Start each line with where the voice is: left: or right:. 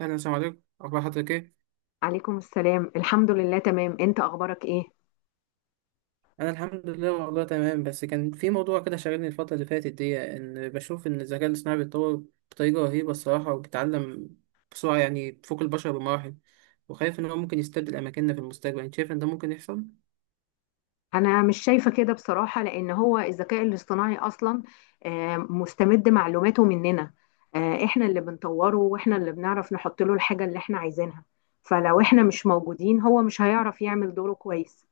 right: أهلا، السلام عليكم. أخبار حضرتك إيه؟
left: عليكم السلام، الحمد لله تمام. انت اخبارك ايه؟
right: أنا الحمد لله والله تمام، بس كان في موضوع كده شاغلني الفترة اللي فاتت دي، إن بشوف إن الذكاء الاصطناعي بيتطور بطريقة رهيبة الصراحة، وبيتعلم بسرعة، يعني بتفوق البشر بمراحل، وخايف إن هو ممكن يستبدل أماكننا في المستقبل. أنت شايف إن ده ممكن يحصل؟
left: انا مش شايفه كده بصراحه، لان هو الذكاء الاصطناعي اصلا مستمد معلوماته مننا. احنا اللي بنطوره واحنا اللي بنعرف نحط له الحاجه اللي احنا عايزينها. فلو احنا مش موجودين هو مش هيعرف يعمل دوره كويس.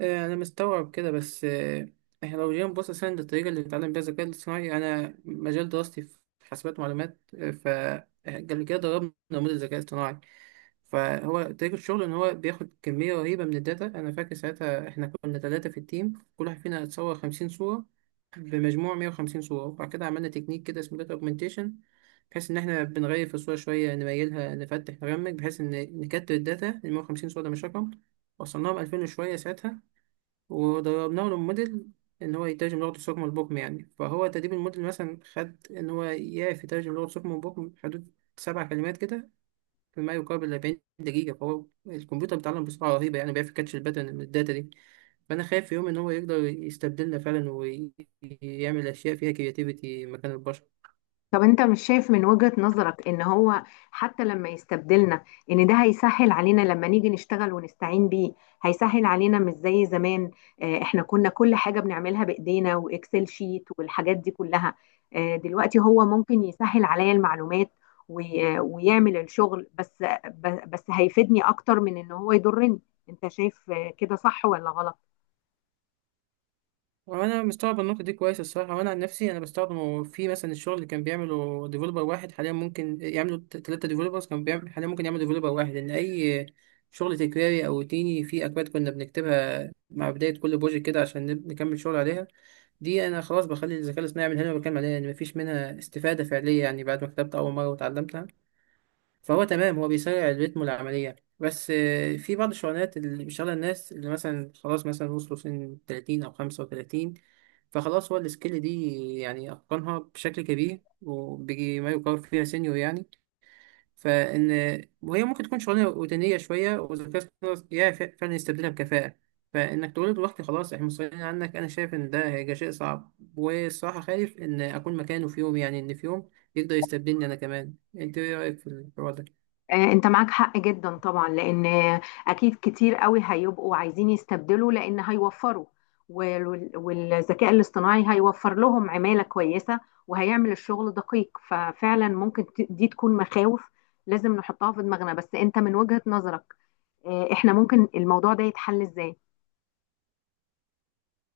right: آه، أنا مستوعب كده بس إحنا لو جينا نبص أساسا للطريقة اللي بيتعلم بيها الذكاء الاصطناعي، أنا مجال دراستي في حاسبات ومعلومات. آه، ف قبل كده دربنا نموذج ذكاء اصطناعي، فهو طريقة الشغل إن هو بياخد كمية رهيبة من الداتا. أنا فاكر ساعتها إحنا كنا 3 في التيم، كل واحد فينا اتصور 50 صورة، بمجموع 150 صورة، وبعد كده عملنا تكنيك كده اسمه داتا أوجمنتيشن، بحيث إن إحنا بنغير في الصورة شوية، نميلها، نفتح، نرمج، بحيث إن نكتر الداتا. المية وخمسين صورة ده مش رقم، وصلناهم 2000 وشوية ساعتها، ودربناه للموديل إن هو يترجم لغة الصم البكم يعني. فهو تدريب الموديل مثلا خد إن هو يعرف يترجم لغة الصم البكم حدود 7 كلمات كده في ما يقارب 40 دقيقة. فهو الكمبيوتر بيتعلم بسرعة رهيبة، يعني بيعرف يكاتش الباترن من الداتا دي. فأنا خايف في يوم إن هو يقدر يستبدلنا فعلا ويعمل أشياء فيها كرياتيفيتي مكان البشر.
left: طب انت مش شايف من وجهة نظرك ان هو حتى لما يستبدلنا ان ده هيسهل علينا لما نيجي نشتغل ونستعين بيه؟ هيسهل علينا مش زي زمان. اه، احنا كنا كل حاجة بنعملها بايدينا واكسل شيت والحاجات دي كلها. اه دلوقتي هو ممكن يسهل عليا المعلومات ويعمل الشغل، بس هيفيدني اكتر من ان هو يضرني. انت شايف اه كده صح ولا غلط؟
right: وأنا مستوعب النقطة دي كويس الصراحة، وأنا عن نفسي أنا بستخدمه. في مثلا الشغل اللي كان بيعمله ديفلوبر واحد، حاليا ممكن يعملوا 3 ديفلوبرز، كان بيعمل حاليا ممكن يعمل ديفلوبر واحد، لأن أي شغل تكراري أو روتيني في أكواد كنا بنكتبها مع بداية كل بروجكت كده عشان نكمل شغل عليها، دي انا خلاص بخلي الذكاء الاصطناعي يعمل. هنا بتكلم عليها يعني مفيش منها استفاده فعليه، يعني بعد ما كتبت اول مره وتعلمتها، فهو تمام، هو بيسرع الريتم والعمليه. بس في بعض الشغلانات اللي بيشتغلها الناس اللي مثلا خلاص مثلا وصلوا سن 30 او 35، فخلاص هو السكيل دي يعني اتقنها بشكل كبير، وبيجي ما يقارب فيها سينيور يعني، فان وهي ممكن تكون شغلانه روتينيه شويه، والذكاء الاصطناعي يعرف فعلا يستبدلها بكفاءه. فانك تقول له دلوقتي خلاص احنا مستغنيين عنك، انا شايف ان ده هيبقى شيء صعب، والصراحه خايف ان اكون مكانه في يوم، يعني ان في يوم يقدر يستبدلني انا كمان. انت ايه رايك في الحوار ده؟
left: انت معاك حق جدا طبعا، لان اكيد كتير قوي هيبقوا عايزين يستبدلوا لان هيوفروا. والذكاء الاصطناعي هيوفر لهم عمالة كويسة وهيعمل الشغل دقيق. ففعلا ممكن دي تكون مخاوف لازم نحطها في دماغنا. بس انت من وجهة نظرك، احنا ممكن الموضوع ده يتحل ازاي؟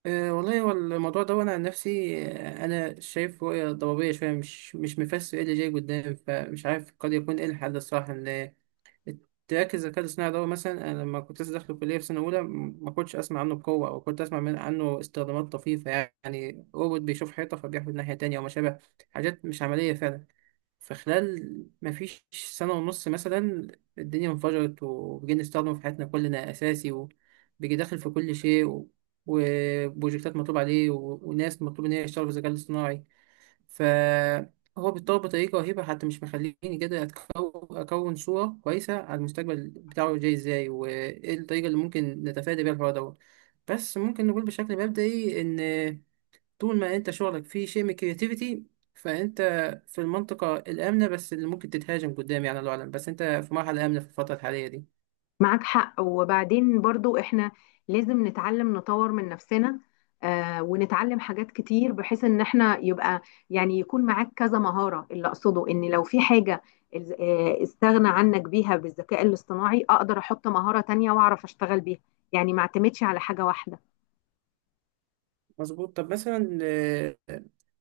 right: أه والله، هو الموضوع ده وانا عن نفسي انا شايف رؤيه ضبابيه شويه، مش مفسر ايه اللي جاي قدام، فمش عارف قد يكون ايه الحل الصح، ان تركز الذكاء الاصطناعي ده. مثلا انا لما كنت لسه داخل الكليه في سنه اولى ما كنتش اسمع عنه بقوه، او كنت اسمع من عنه استخدامات طفيفه، يعني روبوت بيشوف حيطه فبيحفر ناحيه تانية او ما شابه، حاجات مش عمليه فعلا. فخلال ما فيش سنه ونص مثلا، الدنيا انفجرت وبقينا نستخدمه في حياتنا كلنا اساسي، وبيجي داخل في كل شيء، و... وبروجكتات مطلوب عليه، و... وناس مطلوب ان هي تشتغل في الذكاء الاصطناعي. فهو بيتطور بطريقة رهيبة، حتى مش مخليني كده أكون صورة كويسة على المستقبل بتاعه جاي إزاي، وإيه الطريقة اللي ممكن نتفادى بيها الحوار دوت. بس ممكن نقول بشكل مبدئي إن طول ما أنت شغلك فيه شيء من الكرياتيفيتي، فأنت في المنطقة الآمنة، بس اللي ممكن تتهاجم قدام يعني الله أعلم، بس أنت في مرحلة آمنة في الفترة الحالية دي.
left: معاك حق. وبعدين برضو احنا لازم نتعلم نطور من نفسنا، آه، ونتعلم حاجات كتير بحيث ان احنا يبقى يعني يكون معاك كذا مهارة. اللي اقصده ان لو في حاجة استغنى عنك بيها بالذكاء الاصطناعي اقدر احط مهارة تانية واعرف اشتغل بيها. يعني ما اعتمدش على حاجة واحدة.
right: مظبوط. طب مثلا آه،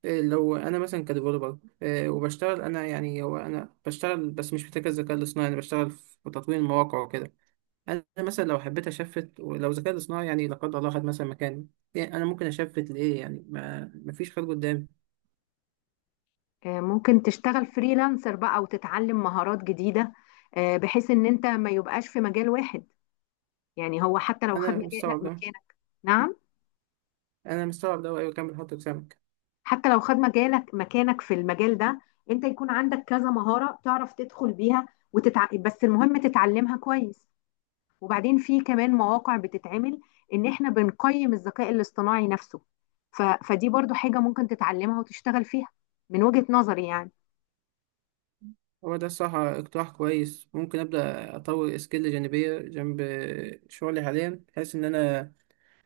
right: آه، لو انا مثلا كديفلوبر وبشتغل انا، يعني هو انا بشتغل بس مش محتاج الذكاء الاصطناعي، انا بشتغل في تطوير المواقع وكده، انا مثلا لو حبيت اشفت، ولو الذكاء الاصطناعي يعني لا قدر الله خد مثلا مكاني، يعني انا ممكن اشفت لايه، يعني ما مفيش خير قدامي.
left: آه ممكن تشتغل فريلانسر بقى وتتعلم مهارات جديدة، آه، بحيث ان انت ما يبقاش في مجال واحد. يعني هو حتى لو خد
right: انا
left: مجال لا
right: مستوعب ده.
left: مكانك. نعم.
right: انا مستوعب ده وايوه، كمل حط سمك.
left: حتى لو خد مجالك مكانك في المجال ده انت يكون عندك كذا مهارة تعرف تدخل بيها. بس المهم تتعلمها كويس. وبعدين في كمان مواقع بتتعمل ان احنا بنقيم الذكاء الاصطناعي نفسه. فدي برضو حاجة ممكن تتعلمها وتشتغل فيها، من وجهة نظري يعني.
right: هو ده الصراحة اقتراح كويس، ممكن أبدأ أطور سكيل جانبية جنب شغلي حاليا، بحيث إن أنا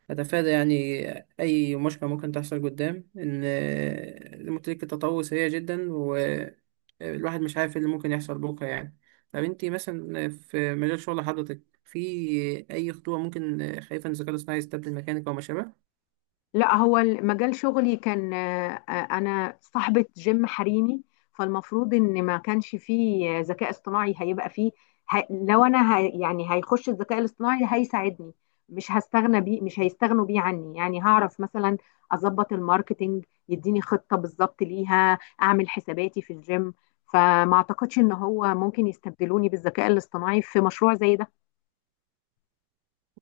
right: أتفادى يعني أي مشكلة ممكن تحصل قدام، إن زي ما قلت لك التطور سريع جدا والواحد مش عارف إيه اللي ممكن يحصل بكرة يعني. طب أنتي مثلا في مجال شغل حضرتك في أي خطوة ممكن خايفة إن الذكاء الاصطناعي يستبدل مكانك أو ما شابه؟
left: لا، هو مجال شغلي كان انا صاحبة جيم حريمي. فالمفروض ان ما كانش فيه ذكاء اصطناعي هيبقى فيه. لو انا يعني هيخش الذكاء الاصطناعي هيساعدني، مش هستغنى بيه، مش هيستغنوا بيه عني. يعني هعرف مثلا اظبط الماركتينج، يديني خطة بالظبط ليها، اعمل حساباتي في الجيم. فما اعتقدش ان هو ممكن يستبدلوني بالذكاء الاصطناعي في مشروع زي ده.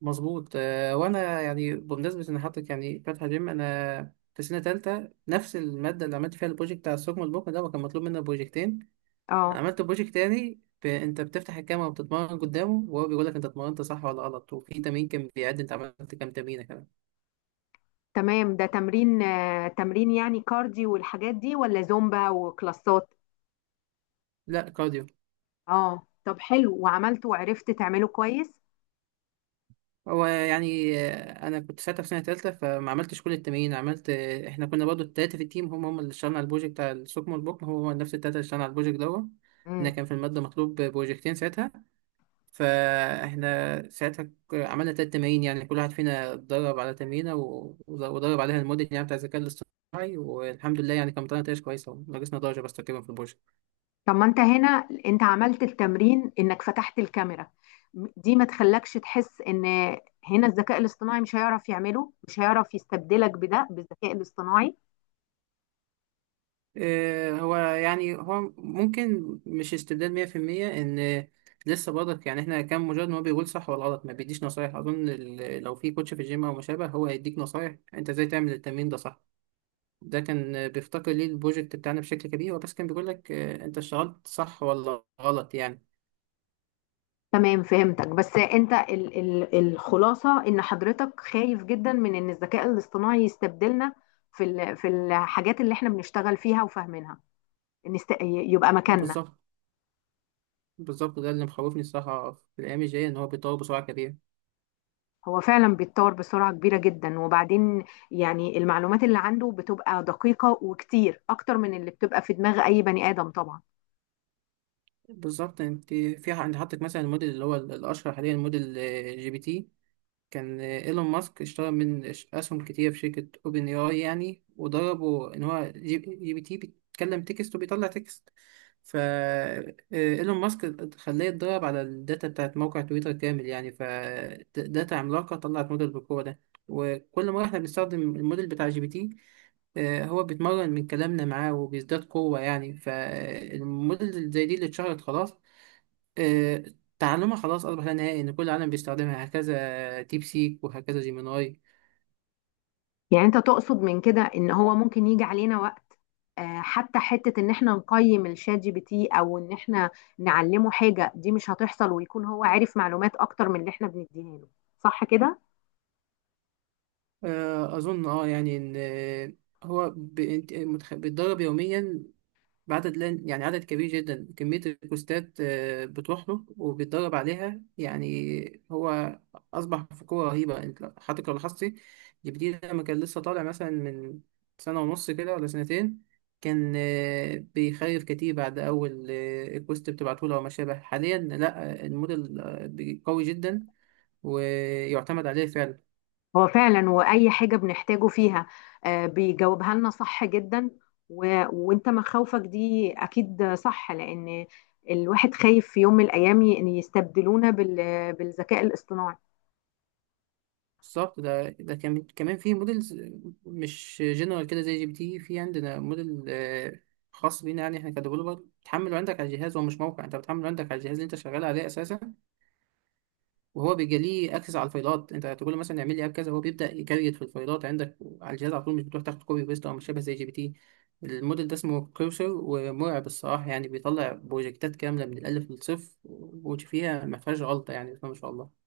right: مظبوط. وأنا يعني بمناسبة إن حضرتك يعني فاتحة جيم، أنا في سنة تالتة نفس المادة اللي عملت فيها البروجكت بتاع الثقب البكرة ده، وكان مطلوب منا بروجكتين. انا
left: اه
right: عملت بروجكت تاني، انت بتفتح الكاميرا وبتتمرن قدامه، وهو بيقول لك انت اتمرنت صح ولا غلط، وفي تمرين كان بيعد انت عملت كام تمرينه كمان.
left: تمام. ده تمرين تمرين يعني كارديو والحاجات دي ولا زومبا وكلاسات؟
right: لا، كارديو.
left: اه طب حلو، وعملته وعرفت تعمله كويس؟
right: هو يعني انا كنت ساعتها في سنه تالتة فما عملتش كل التمرين، عملت احنا كنا برضو التلاته في التيم، هم اللي اشتغلنا على البروجكت بتاع السوكمو البوكم، هو هو نفس التلاته اللي اشتغلنا على البروجكت دوت، لان
left: مم.
right: كان في الماده مطلوب بروجكتين ساعتها. فاحنا ساعتها عملنا 3 تمارين، يعني كل واحد فينا اتدرب على تمرينة ودرب عليها الموديل يعني بتاع الذكاء الاصطناعي. والحمد لله يعني كان طلعنا نتائج كويسة، وناقصنا درجة بس تقريبا في البروجكت.
left: طب ما انت هنا انت عملت التمرين انك فتحت الكاميرا، دي ما تخلكش تحس ان هنا الذكاء الاصطناعي مش هيعرف يعمله، مش هيعرف يستبدلك بده بالذكاء الاصطناعي؟
right: هو يعني هو ممكن مش استبدال 100%، ان لسه برضك يعني، احنا كان مجرد ان هو بيقول صح ولا غلط، ما بيديش نصايح، اظن لو في كوتش في الجيم او ما شابه هو هيديك نصايح انت ازاي تعمل التمرين ده صح. ده كان بيفتقر ليه البروجكت بتاعنا بشكل كبير، هو بس كان بيقول لك انت اشتغلت صح ولا غلط يعني.
left: تمام، فهمتك. بس انت ال ال الخلاصة ان حضرتك خايف جدا من ان الذكاء الاصطناعي يستبدلنا في الحاجات اللي احنا بنشتغل فيها وفاهمينها، يبقى مكاننا.
right: بالظبط. بالظبط ده اللي مخوفني الصراحة في الأيام الجاية، إن هو بيتطور بسرعة كبيرة.
left: هو فعلا بيتطور بسرعة كبيرة جدا. وبعدين يعني المعلومات اللي عنده بتبقى دقيقة وكتير أكتر من اللي بتبقى في دماغ أي بني آدم طبعا.
right: بالظبط. أنت في أنت حاطط مثلا الموديل اللي هو الأشهر حاليا، الموديل جي بي تي، كان إيلون ماسك اشترى من أسهم كتير في شركة أوبن أي آي يعني. وضربه إن هو جي بي تي بيتكلم تكست وبيطلع تكست، فا إيلون ماسك خلاه يتدرب على الداتا بتاعت موقع تويتر كامل يعني، فداتا عملاقة طلعت موديل بالقوة ده. وكل ما احنا بنستخدم الموديل بتاع جي بي تي، هو بيتمرن من كلامنا معاه وبيزداد قوة يعني. فالموديل زي دي اللي اتشهرت خلاص آه، تعلمها خلاص أصبح لا نهائي، إن كل العالم بيستخدمها، هكذا ديب سيك وهكذا جيميناي.
left: يعني أنت تقصد من كده إن هو ممكن يجي علينا وقت، حتى حتة إن إحنا نقيم الشات GPT أو إن إحنا نعلمه حاجة دي مش هتحصل، ويكون هو عارف معلومات أكتر من اللي إحنا بنديها له، صح كده؟
right: أظن أه يعني إن هو بيتدرب يوميا بعدد، لان يعني عدد كبير جدا كمية البوستات بتروح له وبيتدرب عليها، يعني هو أصبح في قوة رهيبة. أنت حضرتك لو لاحظتي جبديه لما كان لسه طالع مثلا من سنة ونص كده ولا سنتين، كان بيخيف كتير. بعد أول البوست بتبعته له أو ما شابه، حاليا لأ الموديل قوي جدا ويعتمد عليه فعلا.
left: هو فعلا واي حاجه بنحتاجه فيها بيجاوبها لنا صح جدا. و... وانت مخاوفك دي اكيد صح، لان الواحد خايف في يوم من الايام ان يستبدلونا بالذكاء الاصطناعي.
right: بالظبط. ده كمان في موديلز مش جنرال كده زي جي بي تي، في عندنا موديل خاص بينا يعني احنا كديفلوبر، بتحمله عندك على الجهاز، هو مش موقع، انت بتحمله عندك على الجهاز اللي انت شغال عليه اساسا، وهو بيبقى ليه اكسس على الفايلات. انت تقول له مثلا اعمل لي اب كذا، هو بيبدا يكريت في الفايلات عندك على الجهاز على طول، مش بتروح تاخد كوبي بيست، او مش شبه زي جي بي تي. الموديل ده اسمه كروسر، ومرعب الصراحه يعني، بيطلع بروجكتات كامله من الالف للصفر وفيها ما فيهاش غلطه يعني، بسم الله ما شاء الله.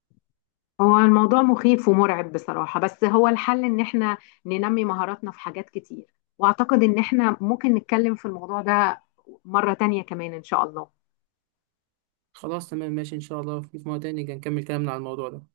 left: هو الموضوع مخيف ومرعب بصراحه. بس هو الحل ان احنا ننمي مهاراتنا في حاجات كتير. واعتقد ان احنا ممكن نتكلم في الموضوع ده مره تانية كمان ان شاء الله.
right: خلاص، تمام، ماشي، إن شاء الله في مرة تاني نبقى نكمل كلامنا على الموضوع ده.